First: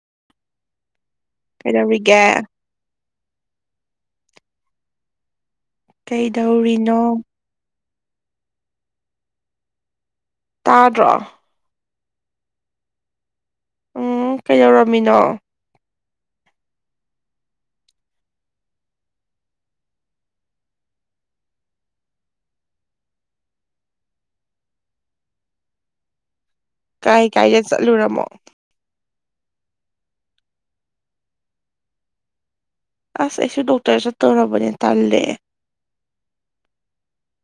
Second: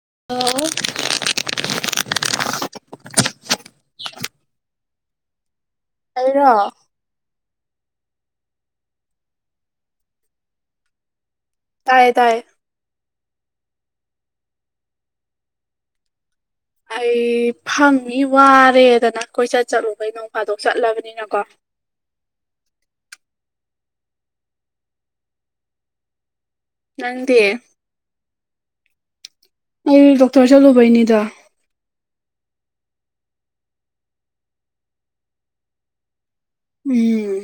ꯑꯣꯜꯂ ꯀꯩꯗꯧꯔꯤꯒꯦ ꯑꯩꯔꯣ ꯀꯩꯗꯧꯔꯤꯅꯣ ꯇꯥꯗ꯭ꯔꯣ ꯇꯥꯏꯌꯦ ꯇꯥꯏꯌꯦ ꯎꯝ ꯀꯩꯗꯧꯔꯝꯃꯤꯅꯣ ꯑꯩ ꯐꯪꯏ ꯋꯥꯔꯦꯗꯅ ꯀꯣꯏꯆꯠ ꯆꯠꯂꯨꯕꯩ ꯅꯣꯡ ꯐꯥꯗꯣꯛ ꯆꯠꯂꯕꯅꯤꯅ ꯀꯣ [inaudible] ꯀꯥꯏ ꯅꯪꯗꯤ ꯀꯥꯏꯗ ꯆꯠꯂꯨꯔꯃꯣ ꯑꯩ ꯗꯣꯛꯇꯔ ꯆꯠꯂꯨꯕꯩꯅꯤꯗ ꯑꯁ ꯑꯩꯁꯨ ꯗꯣꯛꯇꯔ ꯆꯠꯇꯧꯔꯕꯅꯦ ꯇꯜꯂꯦꯦ ꯎꯝ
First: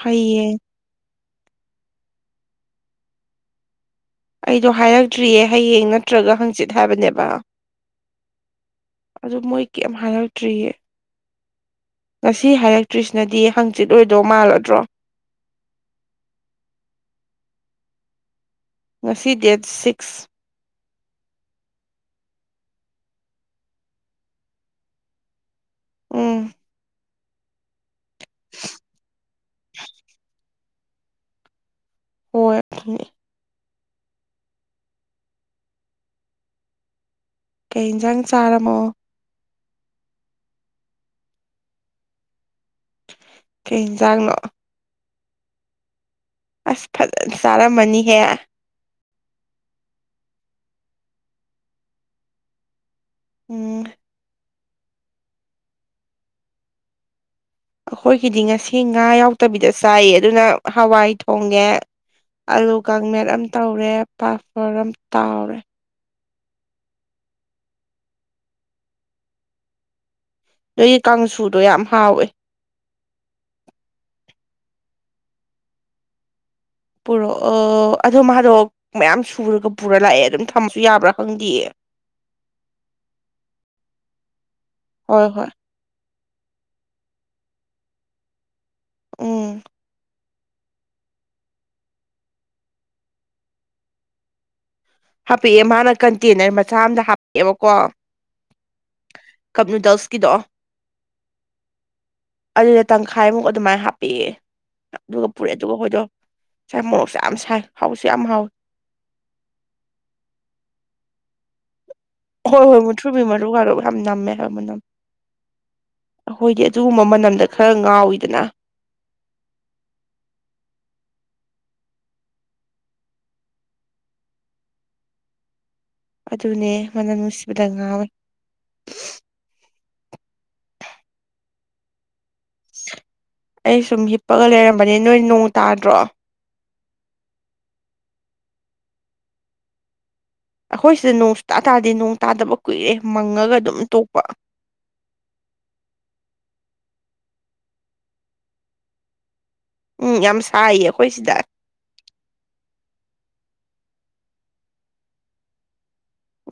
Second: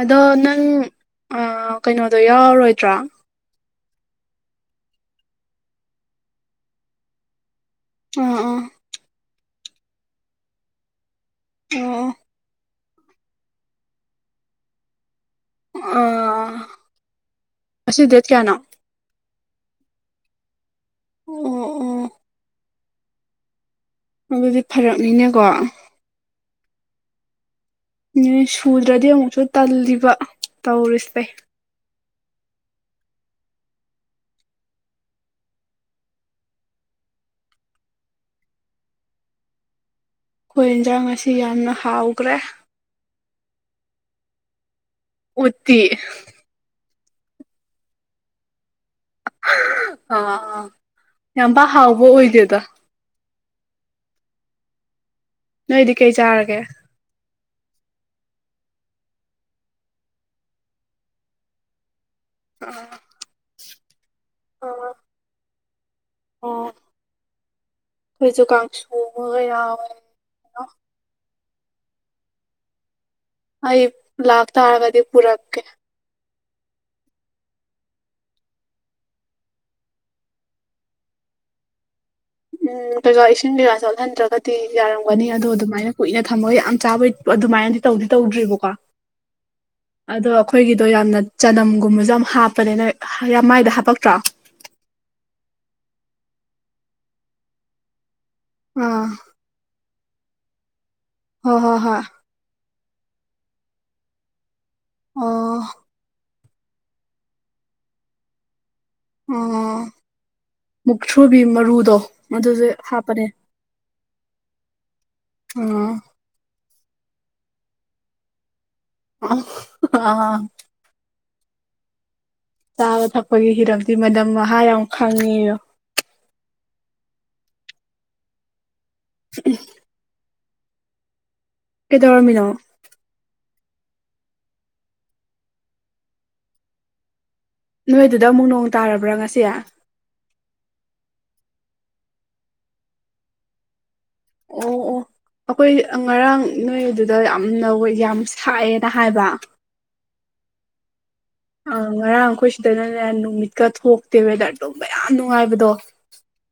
ꯑꯗꯣ ꯍꯌꯦꯡ ꯅꯪ ꯀꯩꯅꯣꯗꯣ ꯌꯥꯎꯔꯔꯣꯏꯗ꯭ꯔꯥ ꯑꯩꯗꯣ ꯍꯥꯏꯔꯛꯇ꯭ꯔꯤꯌꯦ ꯍꯌꯦꯡ ꯅꯠꯇ꯭ꯔꯒ ꯍꯪꯆꯤꯠ ꯍꯥꯏꯕꯅꯦꯕ ꯑꯥ ꯑꯥ ꯑꯗꯨ ꯃꯣꯏ ꯀꯔꯤ ꯍꯥꯏꯔꯛꯇ꯭ꯔꯤꯌꯦ ꯑꯣ ꯉꯁꯤ ꯍꯥꯏꯔꯛꯇ꯭ꯔꯤꯁꯅꯗꯤ ꯍꯪꯆꯤꯠ ꯑꯣꯏꯣꯏꯗꯣ ꯃꯥꯜꯂꯗ꯭ꯔꯣ ꯑ ꯑꯁꯤꯗ ꯀꯌꯥꯅꯣ ꯑꯁꯤ ꯗꯦꯠ ꯁꯤꯛꯁ ꯎꯝ ꯎꯝ ꯑꯗꯨꯗꯤ ꯐꯔꯛꯅꯤꯅꯦꯀꯣ ꯎꯝ ꯅ ꯁꯨꯗ꯭ꯔꯗꯤ ꯑꯃꯨꯛꯁꯨ ꯇꯜꯂꯤꯕ ꯇꯧꯔꯤꯁꯦ ꯍꯣꯏꯅꯤ ꯀꯩ ꯌꯦꯟꯁꯥꯡ ꯆꯥꯔꯝꯃꯣ ꯑꯩꯈꯣꯏ ꯌꯦꯟꯁꯥꯡ ꯑꯁꯤ ꯌꯥꯝꯅ ꯍꯥꯎꯈ꯭ꯔꯦ ꯀꯩ ꯑꯦꯟꯖꯥꯡ ꯅꯣ ꯎꯠꯇꯤ ꯑ ꯐꯖꯅ ꯆꯥꯔꯝꯃꯅꯤꯍꯦ ꯑꯥ ꯑꯥ ꯌꯥꯝꯕ ꯍꯥꯎꯕ ꯑꯣꯏꯗꯦꯗ ꯎꯝ ꯅꯣꯏꯗꯤ ꯀꯩ ꯆꯥꯔꯒꯦ ꯑꯩꯈꯣꯏꯒꯤꯗꯤ ꯉꯁꯤ ꯉꯥ ꯌꯥꯎꯗꯕꯤꯗ ꯆꯥꯏꯌꯦ ꯑꯗꯨꯅ ꯍꯋꯥꯏ ꯊꯣꯡꯉꯦ ꯑꯂꯨ ꯑꯣ ꯀꯥꯡꯃꯦꯠ ꯑꯃ ꯇꯧꯔꯦ ꯄꯥꯐꯔ ꯑꯃ ꯇꯥꯎꯔꯦ ꯑꯣ ꯑꯩꯈꯣꯏꯁꯨ ꯀꯥꯡ ꯁꯨꯕꯒ ꯌꯥ ꯑꯣꯏꯋꯦ ꯅꯒꯤ ꯀꯥꯡꯁꯨꯗꯣ ꯌꯥꯝ ꯍꯥꯎꯋꯦ ꯑꯩ ꯂꯥꯛꯇꯥ ꯍꯥꯏꯔꯕꯗꯤ ꯄꯔꯛ ꯀꯦ ꯄꯨꯔꯛ ꯑ ꯑꯗꯣ ꯃꯥꯗꯣ ꯃꯌꯥꯝ ꯁꯨꯔꯒ ꯄꯨꯔ ꯂꯥꯛꯑꯦ ꯑꯗꯨꯝ ꯊꯝꯕꯁꯨ ꯌꯥꯕ꯭ꯔꯥ ꯈꯪꯗꯦꯌꯦ ꯎꯝ ꯀꯩꯀꯥ ꯏꯁꯤꯡ ꯀꯩꯀꯥ ꯆꯠꯍꯟꯗ꯭ꯔꯒꯗꯤ ꯌꯥꯔꯝꯒꯅꯤ ꯍꯣꯏ ꯑꯗꯣ ꯍꯣꯏ ꯑꯗꯨꯃꯥꯏꯅ ꯀꯨꯏꯅ ꯊꯝꯃꯣꯏ ꯌꯥꯝ ꯆꯥꯕꯩ ꯑꯗꯨꯃꯥꯏꯅꯗꯤ ꯇꯧꯗꯤ ꯇꯧꯗ꯭ꯔꯤꯕꯕꯀꯣ ꯎꯝ ꯑꯗꯣ ꯑꯩꯈꯣꯏꯒꯤꯗꯣ ꯌꯥꯝꯅ ꯆꯅꯝꯒꯨꯝꯕꯁꯨ ꯌꯥꯝ ꯍꯥꯞꯄꯅꯦꯅ ꯌꯥꯝ ꯃꯥꯏꯗ ꯍꯥꯄꯛꯇ꯭ꯔꯣ ꯍꯥꯄꯛꯑꯦ ꯃꯥꯅ ꯀꯟꯇꯦꯅꯔ ꯃꯆꯥ ꯑꯃꯝꯗ ꯍꯥꯞꯄꯛꯑꯦꯕꯀꯣ ꯑꯥ ꯀꯗꯣ ꯍ ꯍꯣ ꯍ ꯑꯗꯨꯗ ꯇꯪꯈꯥꯏꯃꯨꯛ ꯑꯗꯨꯃꯥꯏꯅ ꯍꯥꯞꯄꯤꯑꯦ ꯑꯗꯨꯒ ꯄꯨꯔꯛꯑꯦ ꯑꯣ ꯑꯗꯨꯒ ꯍꯣꯏꯗꯣ ꯉꯥꯏ ꯃꯣꯔꯣꯛꯁꯨ ꯌꯥꯝ ꯁꯥꯏ ꯍꯥꯎꯁꯨ ꯌꯥꯝ ꯍꯥꯎꯋꯤ ꯑꯣ ꯃꯨꯛꯊ꯭ꯔꯨꯕꯤ ꯃꯔꯨꯗꯣ ꯍꯣꯏ ꯑꯗꯨꯁꯨ ꯍꯣꯏ ꯃꯨꯊ꯭ꯔꯨꯕꯤ ꯍꯥꯞꯄꯅꯦ ꯃꯔꯨ ꯃꯔꯔꯨ ꯌꯥꯝ ꯅꯝꯃꯦ ꯍꯥꯏ ꯅꯝꯃꯦ ꯑ ꯑꯗꯨꯒꯨꯝꯕ ꯃꯅꯝꯗ ꯈꯔ ꯉꯥꯎꯋꯤꯗꯅ ꯑ ꯑꯥ ꯆꯥꯕ ꯊꯛꯄꯒꯤ ꯍꯤꯔꯝꯗꯤ ꯃꯝ ꯃꯍꯥ ꯌꯥꯝ ꯈꯪꯉꯤꯕꯣ ꯑꯗꯨꯅꯦ ꯃꯅꯝ ꯅꯨꯡꯁꯤꯕꯗ ꯉꯥꯡꯋꯦ ꯎꯝ ꯀꯩꯗꯧꯔꯃꯤꯅ ꯑꯩ ꯁꯨꯝ ꯍꯤꯞꯄꯒ ꯂꯩꯔꯝꯕꯅꯦ ꯅꯣꯏ ꯅꯣꯡ ꯇꯥꯗ꯭ꯔꯣ ꯅꯣꯏꯗꯨꯗ ꯑꯃꯨꯛ ꯅꯣꯡ ꯇꯥꯔꯕ꯭ꯔꯥ ꯉꯁꯤ ꯑꯩꯈꯣꯏ ꯁꯤꯗ ꯅꯣꯡꯁꯨ ꯇꯥ ꯇꯥꯔꯗꯤ ꯅꯣꯡ ꯇꯥꯗꯕ ꯀꯨꯏꯔꯦ ꯃꯪꯉꯒ ꯑꯗꯨꯝ ꯇꯣꯛꯄ ꯑꯣ ꯑꯣ ꯑꯩꯈꯣꯏ ꯉꯔꯥꯡ ꯅꯣꯏ ꯑꯗꯨꯗ ꯌꯥꯝꯅ ꯌꯥꯝ ꯁꯥꯏꯑꯦꯅ ꯍꯥꯏꯕ ꯎꯝ ꯌꯥꯝ ꯁꯥꯏꯌꯦ ꯑꯩꯈꯣꯏ ꯁꯤꯗ ꯑ ꯉꯔꯥꯡ ꯑꯩꯈꯣꯏ ꯁꯤꯗꯅꯅꯦ ꯅꯨꯃꯤꯠꯀ ꯊꯣꯛꯇꯦ ꯋꯦꯗꯔꯗꯣꯕ ꯌꯥꯝ ꯅꯨꯡꯉꯥꯏꯕꯗꯣ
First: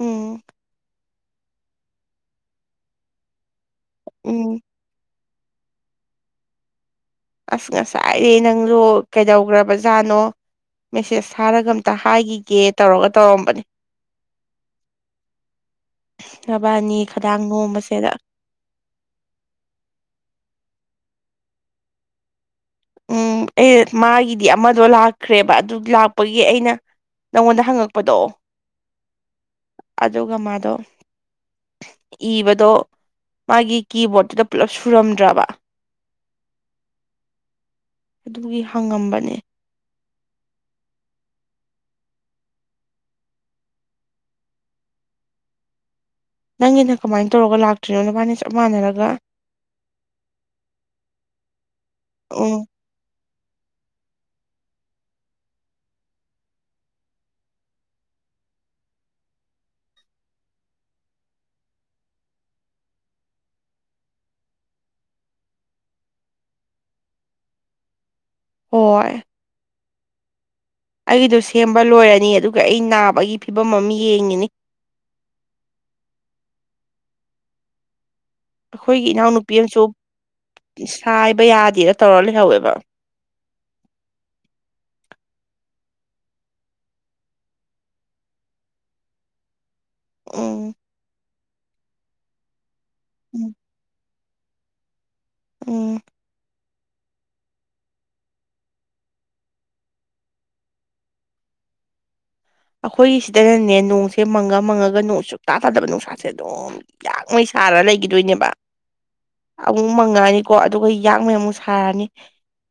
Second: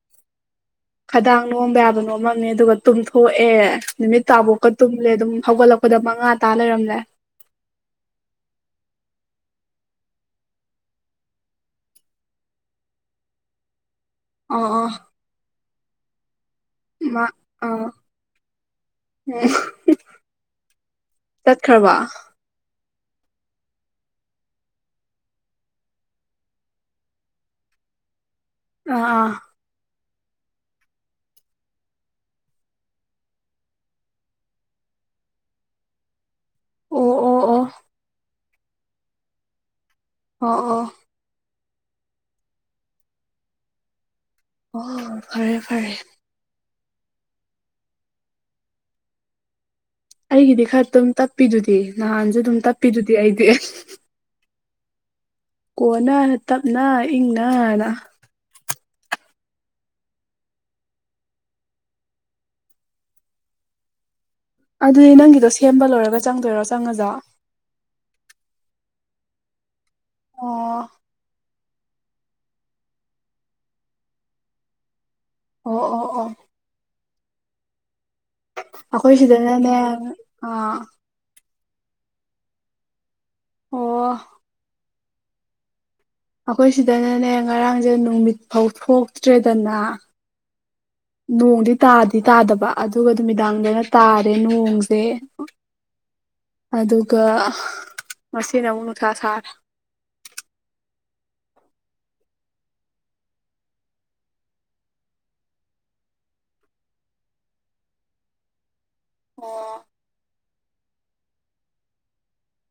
ꯎꯝ ꯈꯗꯥꯡ ꯅꯣꯝꯕ ꯌꯥꯕ ꯅꯣꯝꯃꯝꯃꯦ ꯑꯗꯨꯒ ꯇꯨꯝꯊꯣꯛꯑꯦ ꯅꯨꯃꯤꯠ ꯎꯝ ꯇꯥꯕꯣꯛꯀ ꯇꯨꯝꯂꯦ ꯑꯗꯨꯝ ꯍꯧꯒꯠꯂꯛꯄꯗ ꯃꯉꯥ ꯇꯥ ꯂꯩꯔꯝꯂꯦ ꯑꯁ ꯉꯁꯥꯏꯗꯤ ꯅꯪꯁꯨ ꯀꯩꯗꯧꯈ꯭ꯔꯕꯖꯥꯠꯅꯣ ꯃꯦꯁꯦꯁ ꯊꯔꯒ ꯑꯝꯇ ꯍꯥꯏꯈꯤꯒꯦ ꯇꯧꯔꯒ ꯇꯧꯔꯝꯕꯅꯤ ꯑ ꯑ ꯅꯕꯥꯅꯤ ꯃꯥ ꯈꯗꯥꯡ ꯑꯥꯝ ꯅꯣꯝꯕꯁꯦꯗ ꯇꯠꯈꯔ ꯋꯥ ꯎꯝ ꯑꯦ ꯃꯥꯒꯤꯗꯤ ꯑꯃꯗꯣ ꯂꯥꯛꯈ꯭ꯔꯦꯕ ꯑꯗꯨ ꯂꯥꯛꯄꯒꯤ ꯑꯩꯅ ꯅꯪꯉꯣꯟꯗ ꯍꯪꯉꯛꯄꯗꯣ ꯑ ꯑꯥ ꯑꯗꯨꯒ ꯃꯥꯗꯣ ꯏꯕꯗꯣ ꯃꯥꯒꯤ ꯀꯤꯕꯣꯔꯠꯇꯨꯗ ꯄꯨꯜꯂꯞ ꯁꯨꯔꯝꯗ꯭ꯔꯕ ꯑꯣ ꯑꯣ ꯑꯣ ꯑꯗꯨꯒꯤ ꯍꯪꯉꯝꯕꯅꯦ ꯑꯣ ꯑꯣ ꯑꯣ ꯐꯔꯦ ꯐꯔꯦ ꯅꯪꯒꯤꯅ ꯀꯃꯥꯏꯅ ꯇꯧꯔꯒ ꯂꯥꯛꯇ꯭ꯔꯤꯅꯣ ꯅꯕꯥꯅ ꯆꯞ ꯃꯥꯟꯅꯔꯒ ꯑꯩꯒꯤꯗꯤ ꯈꯔ ꯑꯗꯨꯝ ꯇꯞꯄꯤꯗꯨꯗꯤ ꯅꯍꯥꯟꯁꯨ ꯑꯗꯨꯝ ꯎꯝ ꯇꯞꯄꯤꯗꯨꯗꯤ ꯑꯩꯗꯤ ꯀꯣꯟꯅꯅ ꯇꯞꯅ ꯏꯪꯅꯅ ꯑꯗꯨꯗꯤ ꯅꯪꯒꯤꯗꯣ ꯁꯦꯝꯕ ꯂꯣꯏꯔꯒ ꯆꯪꯗꯣꯏꯔꯣ ꯆꯪꯉꯖ ꯍꯣꯏ ꯑꯣ ꯑꯩꯗꯣ ꯁꯦꯝꯕ ꯂꯣꯏꯔꯅꯤ ꯑꯗꯨꯒ ꯑꯩ ꯅꯥꯕꯒꯤ ꯐꯤꯕꯝ ꯑꯃ ꯌꯦꯡꯉꯤꯅꯤ ꯑꯣ ꯑꯣ ꯑꯣ ꯑꯩꯈꯣꯏꯒꯤ ꯑꯩꯈꯣꯏ ꯏꯅꯥꯎꯅꯨꯄꯤ ꯁꯤꯗꯅꯅꯦ ꯑꯃꯁꯨ ꯑꯥ ꯁꯥꯏꯕ ꯌꯥꯗꯦꯅ ꯇꯧꯔ ꯂꯩꯍꯧꯋꯦꯕ ꯑꯣ ꯑꯩꯈꯣꯏ ꯁꯤꯗꯅꯅꯦ ꯉꯔꯥꯡꯁꯦ ꯅꯨꯃꯤꯠ ꯐꯥꯎ ꯊꯣꯛꯇ꯭ꯔꯦꯗꯅ ꯎ ꯅꯣꯡꯗꯤ ꯇꯥꯗꯤ ꯇꯥꯗꯕ ꯑꯗꯨꯒ ꯅꯨꯃꯤꯗꯥꯡꯗꯅ ꯇꯥꯔꯦ ꯅꯣꯡꯁꯦ ꯎꯝ ꯑꯗꯨꯒ ꯉꯁꯤꯅ ꯑꯃꯨꯛ ꯅꯨꯡꯁꯥ ꯁꯥꯔꯦ ꯑꯩꯈꯣꯏꯒꯤ ꯁꯤꯗꯅꯅꯦ ꯅꯣꯡꯁꯦ ꯃꯪꯉ ꯃꯪꯉꯒ ꯅꯣꯡ ꯆꯨꯞꯇꯥꯥ ꯇꯥꯗꯕ ꯅꯨꯡꯁꯥꯁꯦ ꯑꯗꯨꯝ ꯌꯥꯛꯉꯩ ꯊꯥꯔ ꯂꯩꯈꯤꯗꯣꯏꯅꯦꯕ ꯑꯃꯨꯛ ꯃꯉꯥꯅꯤ ꯀꯣ ꯑꯗꯨꯒ ꯌꯥꯛꯉꯩ ꯑꯃꯨꯛ ꯁꯥꯔꯅꯤ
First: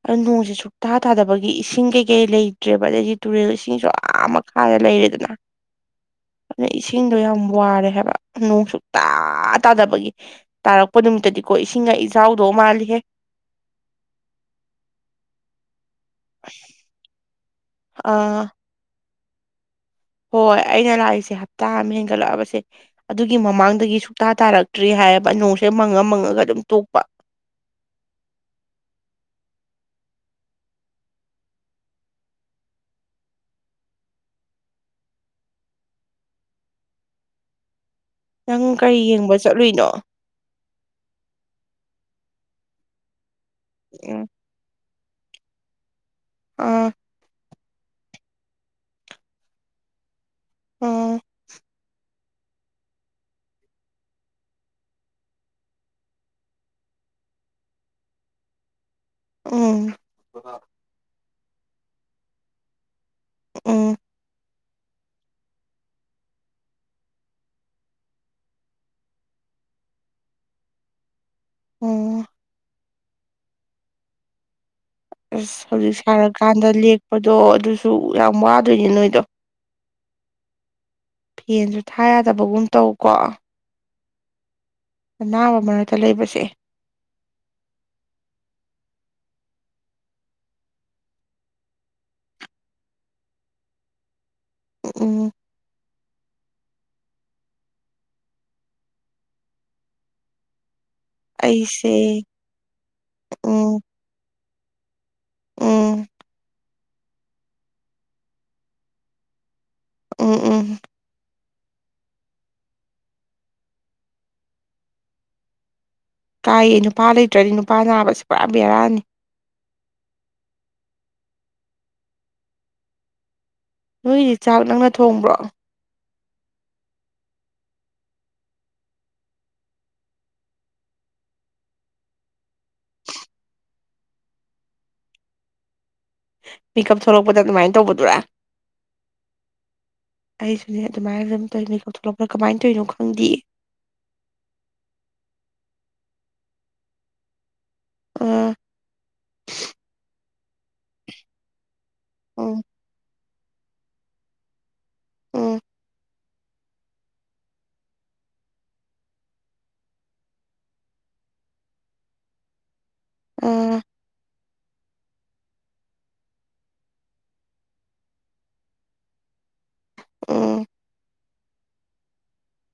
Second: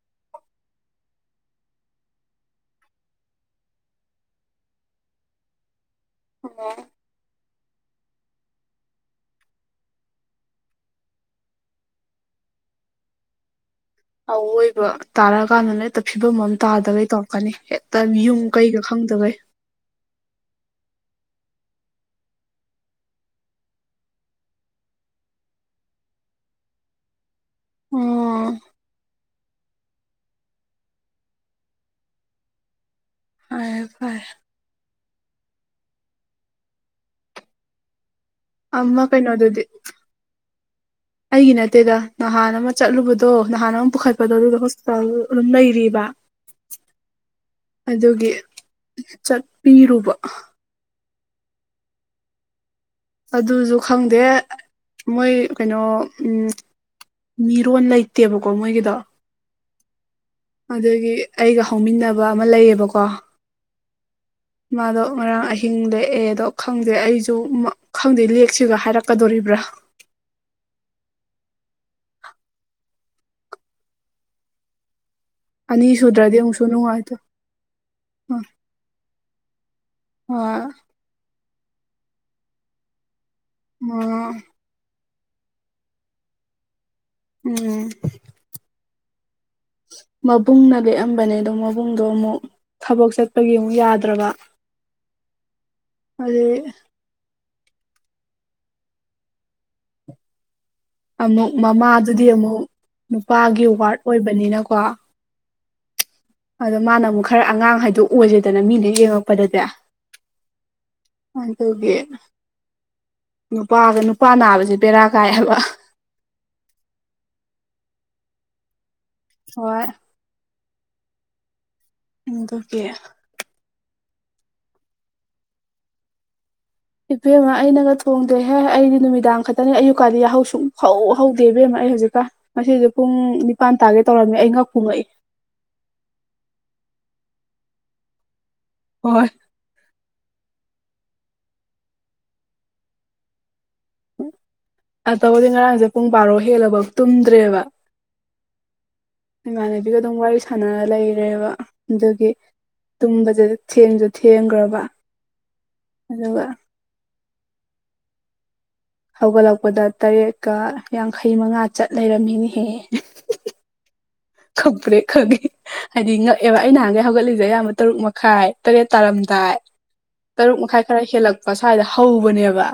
ꯑ ꯅꯣꯡꯁꯦ ꯁꯨꯛꯇꯥ ꯊꯥꯗꯕꯒꯤ ꯏꯁꯤꯡ ꯀꯩꯀꯩ ꯂꯩꯇ꯭ꯔꯦꯕ ꯑꯗꯩꯗꯤ ꯇꯨꯔꯦꯜ ꯏꯁꯤꯡꯁꯨ ꯌꯥꯝ ꯈꯥꯔ ꯂꯩꯔꯦꯗꯅ ꯑꯗꯨꯗ ꯏꯁꯤꯡꯗꯣ ꯌꯥꯝ ꯋꯥꯔꯦ ꯍꯥꯏꯕ ꯅꯣꯡ ꯁ ꯇꯥ ꯇꯥꯗꯕꯒꯤ ꯇꯥꯔꯛꯄ ꯅꯨꯃꯤꯠꯇꯗꯤꯀꯣ ꯏꯁꯤꯡꯒ ꯏꯆꯥꯎꯗꯣ ꯃꯥꯜ ꯍꯦ ꯑꯋꯣꯏꯕ ꯇꯥꯔꯛꯑꯀꯥꯟꯗꯅ ꯍꯦꯛꯇ ꯐꯤꯕꯝ ꯑꯃ ꯇꯥꯗꯒꯩ ꯇꯧꯔ ꯀꯅꯤ ꯍꯦꯛꯇ ꯌꯨꯝ ꯀꯩꯒ ꯈꯪꯗꯕꯩ ꯍꯣꯏ ꯍꯣꯏ ꯑꯩꯅ ꯂꯥꯛꯏꯁꯦ ꯍꯞꯇꯥ ꯑꯃ ꯍꯦꯟꯒꯠꯂꯛꯑꯕꯁꯦ ꯑꯗꯨꯒꯤ ꯃꯃꯥꯡꯗꯒꯤ ꯁꯨꯇꯥꯥ ꯇꯥꯔꯛꯇ꯭ꯔꯤ ꯍꯥꯏ ꯍꯥꯏꯌꯦꯕ ꯅꯣꯡꯁꯦ ꯃꯪꯉ ꯃꯪꯉꯒ ꯑꯗꯨꯝ ꯇꯣꯛꯄ ꯎꯝ ꯍ ꯐꯔ ꯅꯪ ꯀꯔꯤ ꯑꯃ ꯌꯦꯡꯕ ꯀꯩꯅꯣꯗꯗꯤ ꯆꯠꯂꯨꯏꯅꯣ ꯑꯩꯒꯤ ꯅꯠꯇꯦꯗ ꯅꯍꯥꯟ ꯑꯃ ꯆꯠꯂꯨꯕꯗꯣ ꯅꯍꯥꯟ ꯑꯃ ꯎꯝ ꯄꯨꯈꯠꯄꯗꯣ ꯑꯗꯨꯗ ꯍꯣꯁꯄꯤꯇꯥꯜ ꯑꯗꯨꯝ ꯂꯩꯔꯤꯕ ꯑꯥ ꯑꯗꯨꯒꯤ ꯆꯠꯄꯤꯔꯨꯕ ꯑ ꯑꯗꯨꯁꯨ ꯈꯪꯗꯦ ꯃꯣꯏ ꯀꯩꯅꯣ ꯃꯤꯔꯣꯟ ꯂꯩꯇꯦꯕꯀꯣ ꯃꯣꯏꯒꯤꯗ ꯎꯝ ꯑꯗꯨꯒꯤ ꯑꯩꯒ ꯍꯧꯃꯤꯟꯅꯕ ꯑꯃ ꯂꯩꯌꯦꯕꯀꯣ ꯎꯝ ꯃꯥꯗꯣ ꯉꯔꯥꯡ ꯑꯍꯤꯡ ꯂꯦꯛꯑꯦ ꯑꯗꯣ ꯈꯪꯗꯦ ꯑꯩꯁꯨ ꯈꯪꯗꯦ ꯂꯦꯛꯁꯤꯒ ꯍꯥꯏꯔꯛꯀꯗꯣꯔꯤꯕ ꯕ꯭ꯔ ꯎꯝ ꯑꯁ ꯑꯅꯤ ꯍꯧꯖꯤꯛ ꯁꯨꯗ꯭ꯔꯗꯤ ꯑꯃꯨꯛꯁꯨ ꯁꯥꯔꯀꯥꯟꯗ ꯅꯨꯡꯉꯥꯏꯇꯦ ꯂꯦꯛꯄꯗꯣ ꯑꯗꯨꯁꯨ ꯌꯥꯝ ꯋꯥꯗꯣꯏꯅꯦ ꯅꯣꯏꯗꯣ ꯑ ꯐꯦꯟꯁꯨ ꯊꯥ ꯌꯥꯗꯕꯒꯨꯝ ꯇꯧꯀꯣ ꯑꯣ ꯑꯅꯥꯕ ꯃꯔꯛꯇ ꯂꯩꯕꯁꯦ ꯎꯝ ꯃꯕꯨꯡꯅ ꯂꯦꯛꯑꯝꯕꯅꯦ ꯑꯗꯣ ꯃꯕꯨꯡꯗꯣ ꯑꯃꯨꯛ ꯊꯕꯛ ꯆꯠꯄꯒꯤ ꯑꯃꯨꯛ ꯌꯥꯗ꯭ꯔꯕ ꯎꯝ ꯑꯗꯨ ꯑꯃꯨꯛ ꯑꯩꯁꯦ ꯃꯃꯥꯗꯨꯗꯤ ꯑꯃꯨꯛ ꯅꯨꯄꯥꯒꯤ ꯎꯝ ꯋꯥꯔꯗ ꯑꯣꯏꯕꯅꯤꯅꯀꯣ ꯎꯝ ꯑꯗꯣ ꯃꯥꯅ ꯑꯃꯨꯛ ꯈꯔ ꯑꯉꯥꯡ ꯍꯥꯏꯗꯣ ꯑꯣꯏꯁꯦꯗꯅ ꯃꯤꯅ ꯌꯦꯡꯉꯛꯄꯗꯗꯤ ꯎꯝ ꯎꯝ ꯀꯨꯃꯥꯏꯅ ꯇꯧꯒꯦ ꯅꯨꯄꯥꯒ ꯅꯨꯄꯥ ꯅꯥꯕꯁꯦ ꯕꯦꯔꯥ ꯀꯥꯏꯑꯕ ꯀꯥꯏꯌꯦ ꯅꯨꯄꯥ ꯂꯩꯇ꯭ꯔꯗꯤ ꯅꯨꯄꯥ ꯅꯥꯕꯁꯤ ꯄꯨꯔꯥ ꯕꯦꯔꯥꯅꯤ ꯍꯔ ꯏꯀꯀꯦ ꯅꯣꯏꯒꯤꯁꯤ ꯆꯥꯛ ꯅꯪꯅ ꯊꯣꯡꯕ꯭ꯔꯣ ꯏꯕꯦꯝꯃ ꯑꯩꯅꯒ ꯊꯣꯡꯗ꯭ꯔꯦꯍꯦ ꯑꯩꯗꯤ ꯅꯨꯃꯤꯗꯥꯡ ꯈꯛꯇꯅꯤ ꯑꯌꯨꯛꯀꯥꯟꯗꯤ ꯁꯨꯡ ꯍꯧ ꯍꯧꯗꯦ ꯏꯕꯦꯝꯃ ꯑꯩ ꯍꯧꯖꯤꯛꯀ ꯉꯁꯤꯁꯦ ꯄꯨꯡ ꯅꯤꯄꯥꯥꯟ ꯇꯥꯒꯦ ꯇꯧꯔꯝꯃꯤ ꯑꯩ ꯉꯥꯛ ꯐꯣꯡꯉꯣꯛꯏ ꯄꯤꯛ ꯎꯞ ꯊꯣꯛꯂꯛꯄꯗ ꯑꯗꯨꯃꯥꯏꯅ ꯇꯧꯕꯗꯨꯔꯥ ꯍꯣꯏꯣꯏ ꯑꯩꯁꯨꯅꯦ ꯑꯗꯨꯃꯥꯏꯅ ꯑꯗꯨꯝ ꯇꯧꯔꯤꯅꯤ ꯈ ꯊꯣꯛꯂꯛꯄ꯭ꯔꯥ ꯀꯃꯥꯏꯅ ꯇꯧꯔꯤꯅꯣ ꯈꯪꯗꯦ ꯑꯕꯨꯗꯤ ꯉꯔꯥꯡꯁꯦ ꯄꯨꯡ ꯕꯥꯔꯣ ꯍꯦꯜꯂꯕ ꯇꯨꯝꯗ꯭ꯔꯦꯕ ꯑ ꯏꯃꯥꯟꯅꯕꯤꯒ ꯑꯗꯨꯝ ꯋꯥꯔꯤ ꯁꯥꯟꯅꯔ ꯂꯩꯔꯦꯕ ꯑꯗꯒꯤ ꯎꯝ ꯇꯕ ꯊꯦꯡꯁꯨ ꯊꯦꯡꯈ꯭ꯔꯕ ꯎꯝ ꯑꯗꯨꯒ ꯍꯧꯒꯠꯂꯛꯄꯗ ꯇꯔꯦꯠꯀ ꯌꯥꯡꯈꯩ ꯃꯉꯥ ꯆꯠ ꯂꯩꯔꯝꯃꯤꯅꯤꯍꯦꯍꯦ ꯑ ꯀꯪꯄ꯭ꯔꯦ ꯈꯪꯉꯦ ꯍꯥꯏꯗꯤ ꯉꯛꯑꯦꯕ ꯑꯩ ꯅꯍꯥꯟꯒꯩ ꯍꯧꯒꯠꯂꯤꯁꯦ ꯑꯌꯥꯝꯕ ꯇꯔꯨꯛ ꯃꯈꯥꯏ ꯇꯔꯦꯠ ꯇꯥꯔꯝꯦ ꯑꯗꯨꯏ ꯇꯔꯨꯛ ꯎꯝ ꯃꯈꯥꯏ ꯈꯔ ꯍꯦꯜꯂꯛꯄ ꯁ꯭ꯋꯥꯏꯗ ꯍꯧꯕꯅꯦꯕ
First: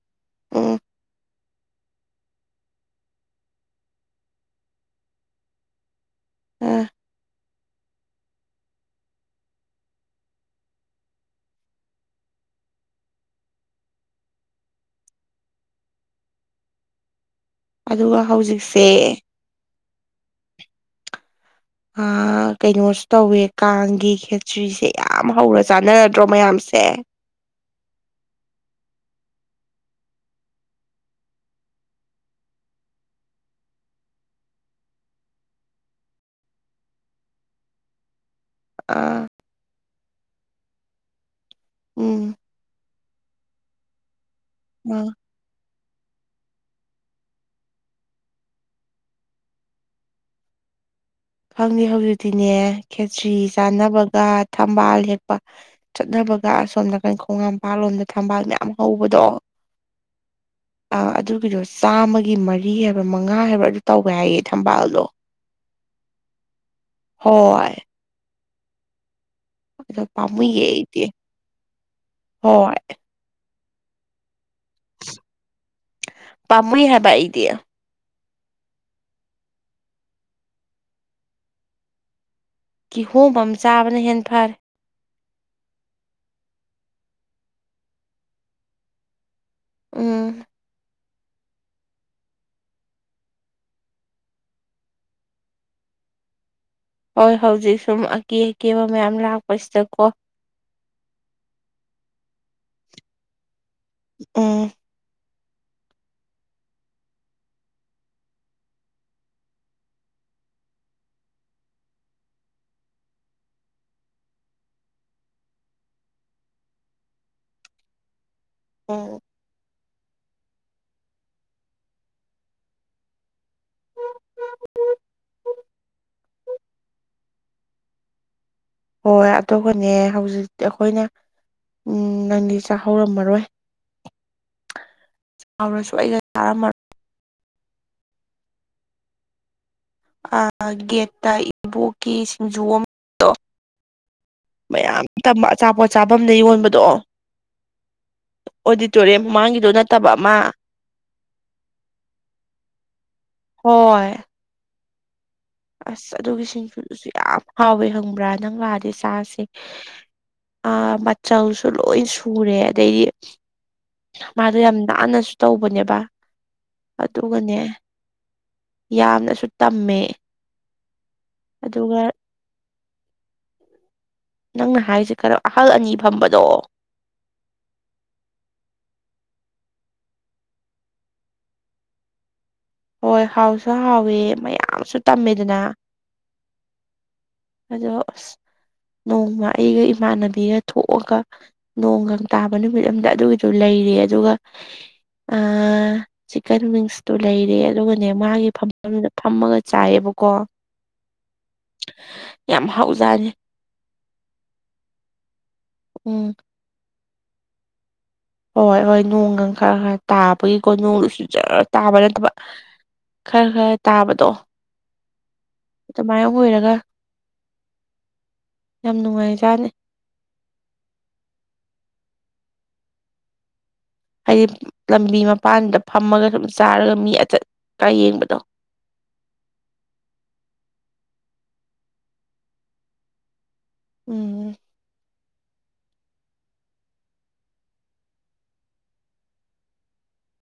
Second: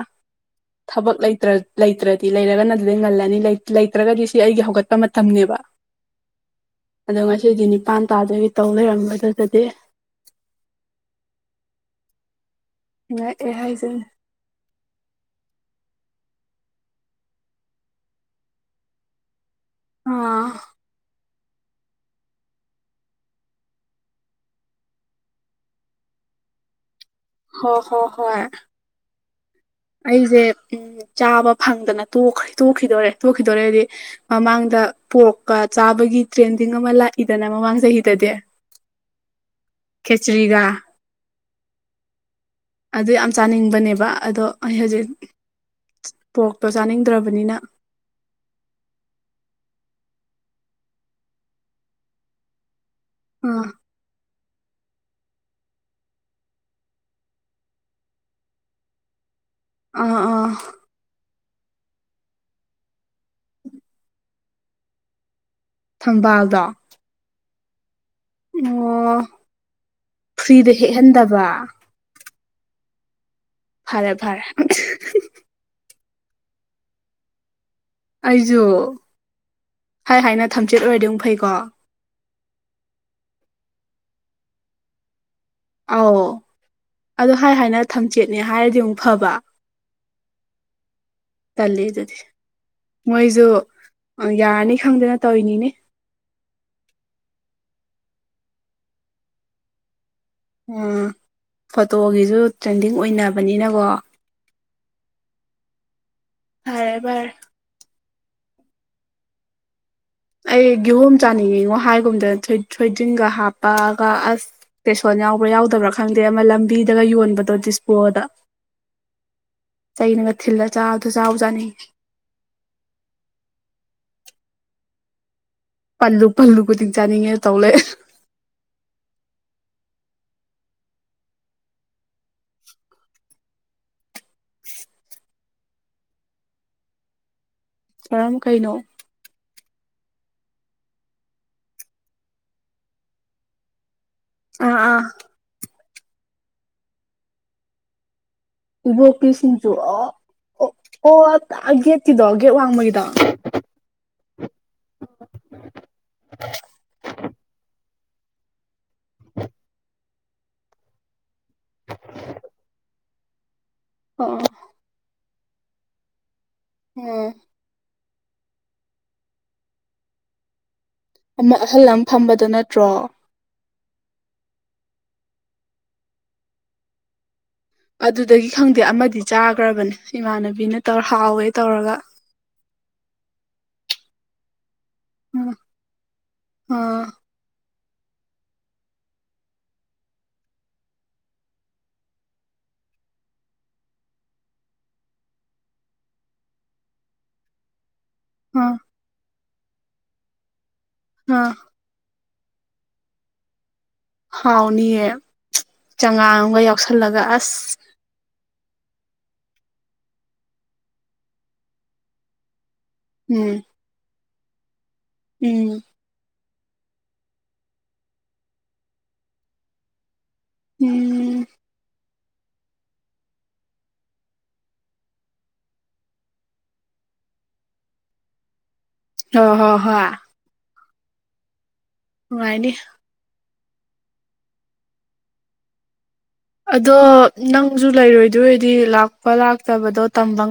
ꯎꯝ ꯊꯕꯛꯇ꯭ꯔ ꯂꯩꯇ꯭ꯔꯗꯤ ꯂꯩꯔꯒꯅ ꯑꯗꯨꯗꯩ ꯉꯜꯂꯅꯤ ꯂꯩꯇ꯭ꯔꯒꯗꯤ ꯁꯤ ꯑꯩꯒꯤ ꯍꯧꯒꯠꯄ ꯃꯇꯝꯅꯤꯅꯦꯕ ꯑ ꯑꯣꯉ ꯀꯦꯒꯤ ꯅꯤꯄꯥꯥꯟ ꯇꯥꯗꯒꯤ ꯇꯧ ꯂꯩꯔꯝꯕꯗꯨꯗꯤ ꯑꯦꯍ ꯆ ꯑꯗꯨꯒ ꯍꯧꯖꯤꯛꯁꯦ ꯑꯥ ꯑ ꯀꯩꯅꯣꯁꯨ ꯇꯧꯋꯦ ꯀꯥꯡꯒꯤ ꯈꯦꯆ꯭ꯔꯤꯁꯦ ꯌꯥꯝ ꯍꯧꯔ ꯆꯥꯟꯅꯔꯗ꯭ꯔꯣ ꯃꯌꯥꯝꯁꯦ ꯍ ꯍꯣ ꯍꯣꯏ ꯑꯩꯁꯦ ꯎ ꯆꯥꯕ ꯐꯪꯗꯅ ꯇꯣꯛꯈꯤꯗꯣꯔꯦ ꯇꯣꯛꯈꯤꯗꯣꯔꯦꯗꯤ ꯃꯃꯥꯡꯗ ꯄꯣꯔꯣꯛꯀ ꯆꯥꯕꯒꯤ ꯇ꯭ꯔꯦꯟꯗꯤꯡ ꯑꯃ ꯂꯥꯛꯏꯗꯅ ꯃꯃꯥꯡ ꯆꯍꯤꯗꯗꯤ ꯑꯥ ꯈꯦꯆꯔꯤꯒ ꯎꯝ ꯑꯗꯨ ꯌꯥꯝ ꯆꯥꯅꯤꯡꯕꯅꯦꯕ ꯑꯗꯣ ꯑꯩ ꯑꯥ ꯍꯧꯖꯤꯛ ꯄꯣꯛꯇꯣ ꯆꯥꯅꯤꯡꯗ꯭ꯔꯕꯅꯤꯅ ꯈꯪꯗꯦ ꯍꯧꯖꯤꯛꯇꯤꯅꯦ ꯈꯦꯇ꯭ꯔꯤ ꯑꯥ ꯆꯥꯟꯅꯕꯒ ꯊꯝꯕꯥꯜ ꯍꯦꯛꯄ ꯆꯠꯅꯕꯒ ꯑꯁꯣꯝ ꯅꯥꯀꯩꯅꯣ ꯈꯣꯡꯝꯄꯥꯜ ꯂꯣꯝꯗ ꯊꯝꯕꯥꯜ ꯃꯌꯥꯝ ꯍꯧꯕꯗꯣ ꯑꯥ ꯑꯥ ꯑꯗꯨꯗꯣ ꯆꯥꯝꯃꯒꯤ ꯃꯔꯤ ꯍꯥꯏꯕ꯭ꯔ ꯃꯉꯥ ꯍꯥꯏꯕ꯭ꯔ ꯑꯗꯨ ꯇꯧꯕ ꯌꯥꯏꯌꯦ ꯊꯝꯕꯥꯜꯗꯣ ꯊꯝꯕꯥꯜꯗꯣ ꯍꯣꯏ ꯑꯣ ꯑꯗꯣ ꯐ꯭ꯔꯤꯗ ꯍꯦꯛꯍꯟꯗꯕ ꯍ ꯐꯔꯦ ꯐꯔꯦ ꯄꯝꯏꯍꯦꯕ ꯏꯗꯦ ꯑꯩꯁꯨ ꯍꯥꯏ ꯍꯥꯏꯅ ꯊꯝꯆꯦꯠ ꯑꯣꯏꯔꯗꯤꯧ ꯐꯩꯀꯣ ꯀꯤꯍꯣꯝ ꯑꯃ ꯆꯥꯕꯅ ꯍꯦ ꯐꯔꯦ ꯑꯧ ꯑꯗꯨ ꯍꯥꯏ ꯍꯥꯏꯅ ꯊꯝꯆꯦꯠꯅꯦ ꯍꯥꯏꯔꯗꯤ ꯑꯃꯨꯛ ꯐꯕ ꯎꯝ ꯇꯂꯦ ꯑꯗꯨꯗꯤ ꯃꯣꯏꯁꯨ ꯌꯥꯔꯅꯤ ꯈꯪꯗꯅ ꯇꯧꯔꯤꯅꯤꯅꯦ ꯍꯣꯏ ꯍꯧꯖꯤꯛ ꯁꯨꯝ ꯑꯀꯦ ꯑꯀꯦꯕ ꯃꯌꯥꯝ ꯂꯥꯛꯄꯁꯤꯗꯀꯣ ꯎ ꯐꯣꯇꯣꯒꯤꯁꯨ ꯇ꯭ꯔꯦꯟꯗꯤꯡ ꯑꯣꯏꯅꯕꯅꯤꯅ ꯑꯦ ꯐꯔꯦꯕꯔ ꯑꯩ ꯤꯍꯣꯝ ꯆꯥꯅꯤꯡꯉꯤꯉꯣ ꯍꯥꯏꯒꯨꯝꯗ ꯊꯣꯏꯗꯟꯒ ꯍꯥꯞꯄꯒ ꯑꯁ ꯏꯁꯇꯦꯁꯣꯟ ꯌꯥꯎꯕ꯭ꯔꯥ ꯌꯥꯎꯗꯕ꯭ꯔꯥ ꯈꯪꯗꯦ ꯑꯃ ꯂꯝꯕꯤꯗꯒ ꯌꯣꯟꯕꯗꯣ ꯗꯤꯁꯄꯣꯗ ꯎꯝ ꯆꯩꯅꯕ ꯊꯤꯜꯂ ꯆꯥꯕꯗ ꯆ ꯆꯥꯅꯩ ꯑꯣꯝ ꯑꯣ ꯑꯣ ꯄꯜꯂꯨ ꯄꯜꯂꯨ ꯈꯨꯗꯤꯡ ꯆꯥꯅꯤꯡꯉꯦ ꯇꯧꯂꯛꯦ ꯍꯣꯏ ꯑꯗꯨꯒꯅꯦ ꯍꯧꯖꯤꯛꯇꯤ ꯑꯩꯈꯣꯏꯅ ꯎꯝ ꯅꯪꯗꯤ ꯆꯥꯛꯍꯧꯔꯝꯃꯔꯣꯏ ꯆꯥꯎꯔꯁꯨ ꯑꯩꯒ ꯆꯥꯔꯝꯃꯔꯣꯏ ꯀꯔꯝ ꯀꯩꯅꯣ ꯑ ꯒꯦꯠꯇ ꯏꯕꯣꯛꯀꯤ ꯁꯤꯡꯖꯨ ꯑꯃꯗꯣ ꯑꯥ ꯑꯥ ꯃꯌꯥꯝ ꯇꯝꯕ ꯑꯆꯥꯄꯣꯠꯆꯥꯥꯐꯝ ꯑꯅ ꯌꯣꯟꯕꯗꯣ ꯑꯣꯗꯤꯇꯣꯔꯤꯌꯝ ꯏꯕꯣꯛꯀꯤ ꯃꯃꯥꯡꯒꯤꯗꯣ ꯁꯤꯡꯖꯨ ꯑꯣ ꯅꯠꯇꯕ ꯑꯃ ꯑꯣ ꯦꯠꯗꯣꯒꯦꯠ ꯋꯥꯡꯃꯩꯗ ꯍꯣꯏ ꯑꯁ ꯑꯗꯨꯒꯤ ꯁꯤꯡꯖꯨꯗꯨꯁꯨ ꯌꯥꯝ ꯍꯥꯎꯋꯦ ꯍꯪꯕ꯭ꯔꯥ ꯅꯪ ꯂꯥꯛꯑꯗꯤꯦ ꯆꯥꯁꯦ ꯑ ꯃꯆꯜꯁꯨ ꯂꯣꯏ ꯁꯨꯔꯦ ꯑꯗꯩꯗꯤ ꯑꯣ ꯃꯥꯗꯣ ꯌꯥꯝ ꯅꯥꯟꯅꯁꯨ ꯇꯧꯕꯅꯦꯕ ꯑꯣ ꯑꯗꯨꯒꯅꯦ ꯌꯥꯝꯅꯁꯨ ꯇꯝꯃꯦ ꯑꯃꯛ ꯑꯍꯜ ꯑꯗꯨꯒ ꯂꯪ ꯐꯝꯕꯗꯣ ꯅꯠꯇ꯭ꯔꯣ ꯅꯪꯅ ꯍꯥꯏꯔꯤꯁꯦ ꯀꯩꯅꯣ ꯑꯍꯜ ꯑꯅꯤ ꯐꯝꯕꯗꯣ ꯑꯗꯨꯗꯒꯤ ꯈꯪꯗꯦ ꯑꯃꯗꯤ ꯆꯥꯈ꯭ꯔꯕꯅꯦ ꯏꯃꯥꯟꯅꯕꯤꯅ ꯇꯧꯔ ꯍꯥꯎꯋꯦ ꯇꯧꯔꯒ [unintelligible] ꯍꯣꯏ ꯍꯥꯎꯁꯨ ꯍꯥꯎꯋ ꯃꯌꯥꯝꯁꯨ ꯎꯝ ꯇꯝꯃꯤꯗꯅ ꯑꯥ ꯑꯗꯨꯗ ꯅꯣꯡꯃ ꯑꯩꯒ ꯏꯃꯥꯟꯅꯕꯤꯒ ꯊꯣꯛꯑꯒ ꯅꯣꯡꯒ ꯇꯥꯕ ꯅꯨꯃꯤꯠ ꯑꯝꯗ ꯑꯗꯨꯒꯤꯗꯨ ꯂꯩ ꯑꯗꯨꯒ ꯆꯤꯀꯟꯋꯤꯡꯁꯇꯣ ꯂꯩꯔꯦ ꯑꯗꯨꯒ ꯅꯦ ꯃꯥꯒꯤ ꯑꯥ ꯐꯝꯐꯝꯗꯨꯗ ꯐꯝꯃꯒ ꯆꯥꯏꯌꯦꯕꯀꯣ ꯑꯥ ꯌꯥꯝ ꯍꯥꯎꯖꯥꯅꯤꯦ ꯍꯥꯎꯅꯤꯌꯦ ꯎꯝ ꯆꯉꯥꯡꯒ ꯌꯥꯎꯁꯜꯂꯒ ꯑꯁ ꯍꯣꯏ ꯍꯣꯏ ꯅꯣꯡꯒ ꯈꯔ ꯈꯔ ꯇꯥꯕꯒꯤꯀꯣ ꯅꯣꯡꯗꯨꯨꯁꯨꯖ ꯇꯥꯕ ꯅꯠꯇꯕ ꯈꯔ ꯎꯝ ꯈꯔ ꯇꯥꯕꯗꯣ ꯎꯝ ꯂꯣꯏꯔꯒ ꯌꯥꯝ ꯅꯨꯡꯉꯥꯏꯖꯥꯠꯅꯤ ꯎꯝ ꯍꯥꯏꯗꯤ ꯂꯝꯕꯤ ꯃꯄꯥꯟꯗ ꯐꯝꯃꯒ ꯑꯗꯨꯝ ꯆꯥꯔꯒ ꯃꯤꯆꯠ ꯀꯥꯏ ꯌꯦꯡꯕꯗꯣ ꯍ ꯍꯣ ꯍ ꯅꯨꯡꯉꯥꯏꯅꯦ ꯎꯝ ꯑꯗꯣ ꯅꯪꯁꯨ ꯂꯩꯔꯣꯏꯗꯣꯏꯔꯗꯤ ꯂꯥꯛꯄ ꯂꯥꯛꯇꯕꯗꯣ ꯇꯝꯕ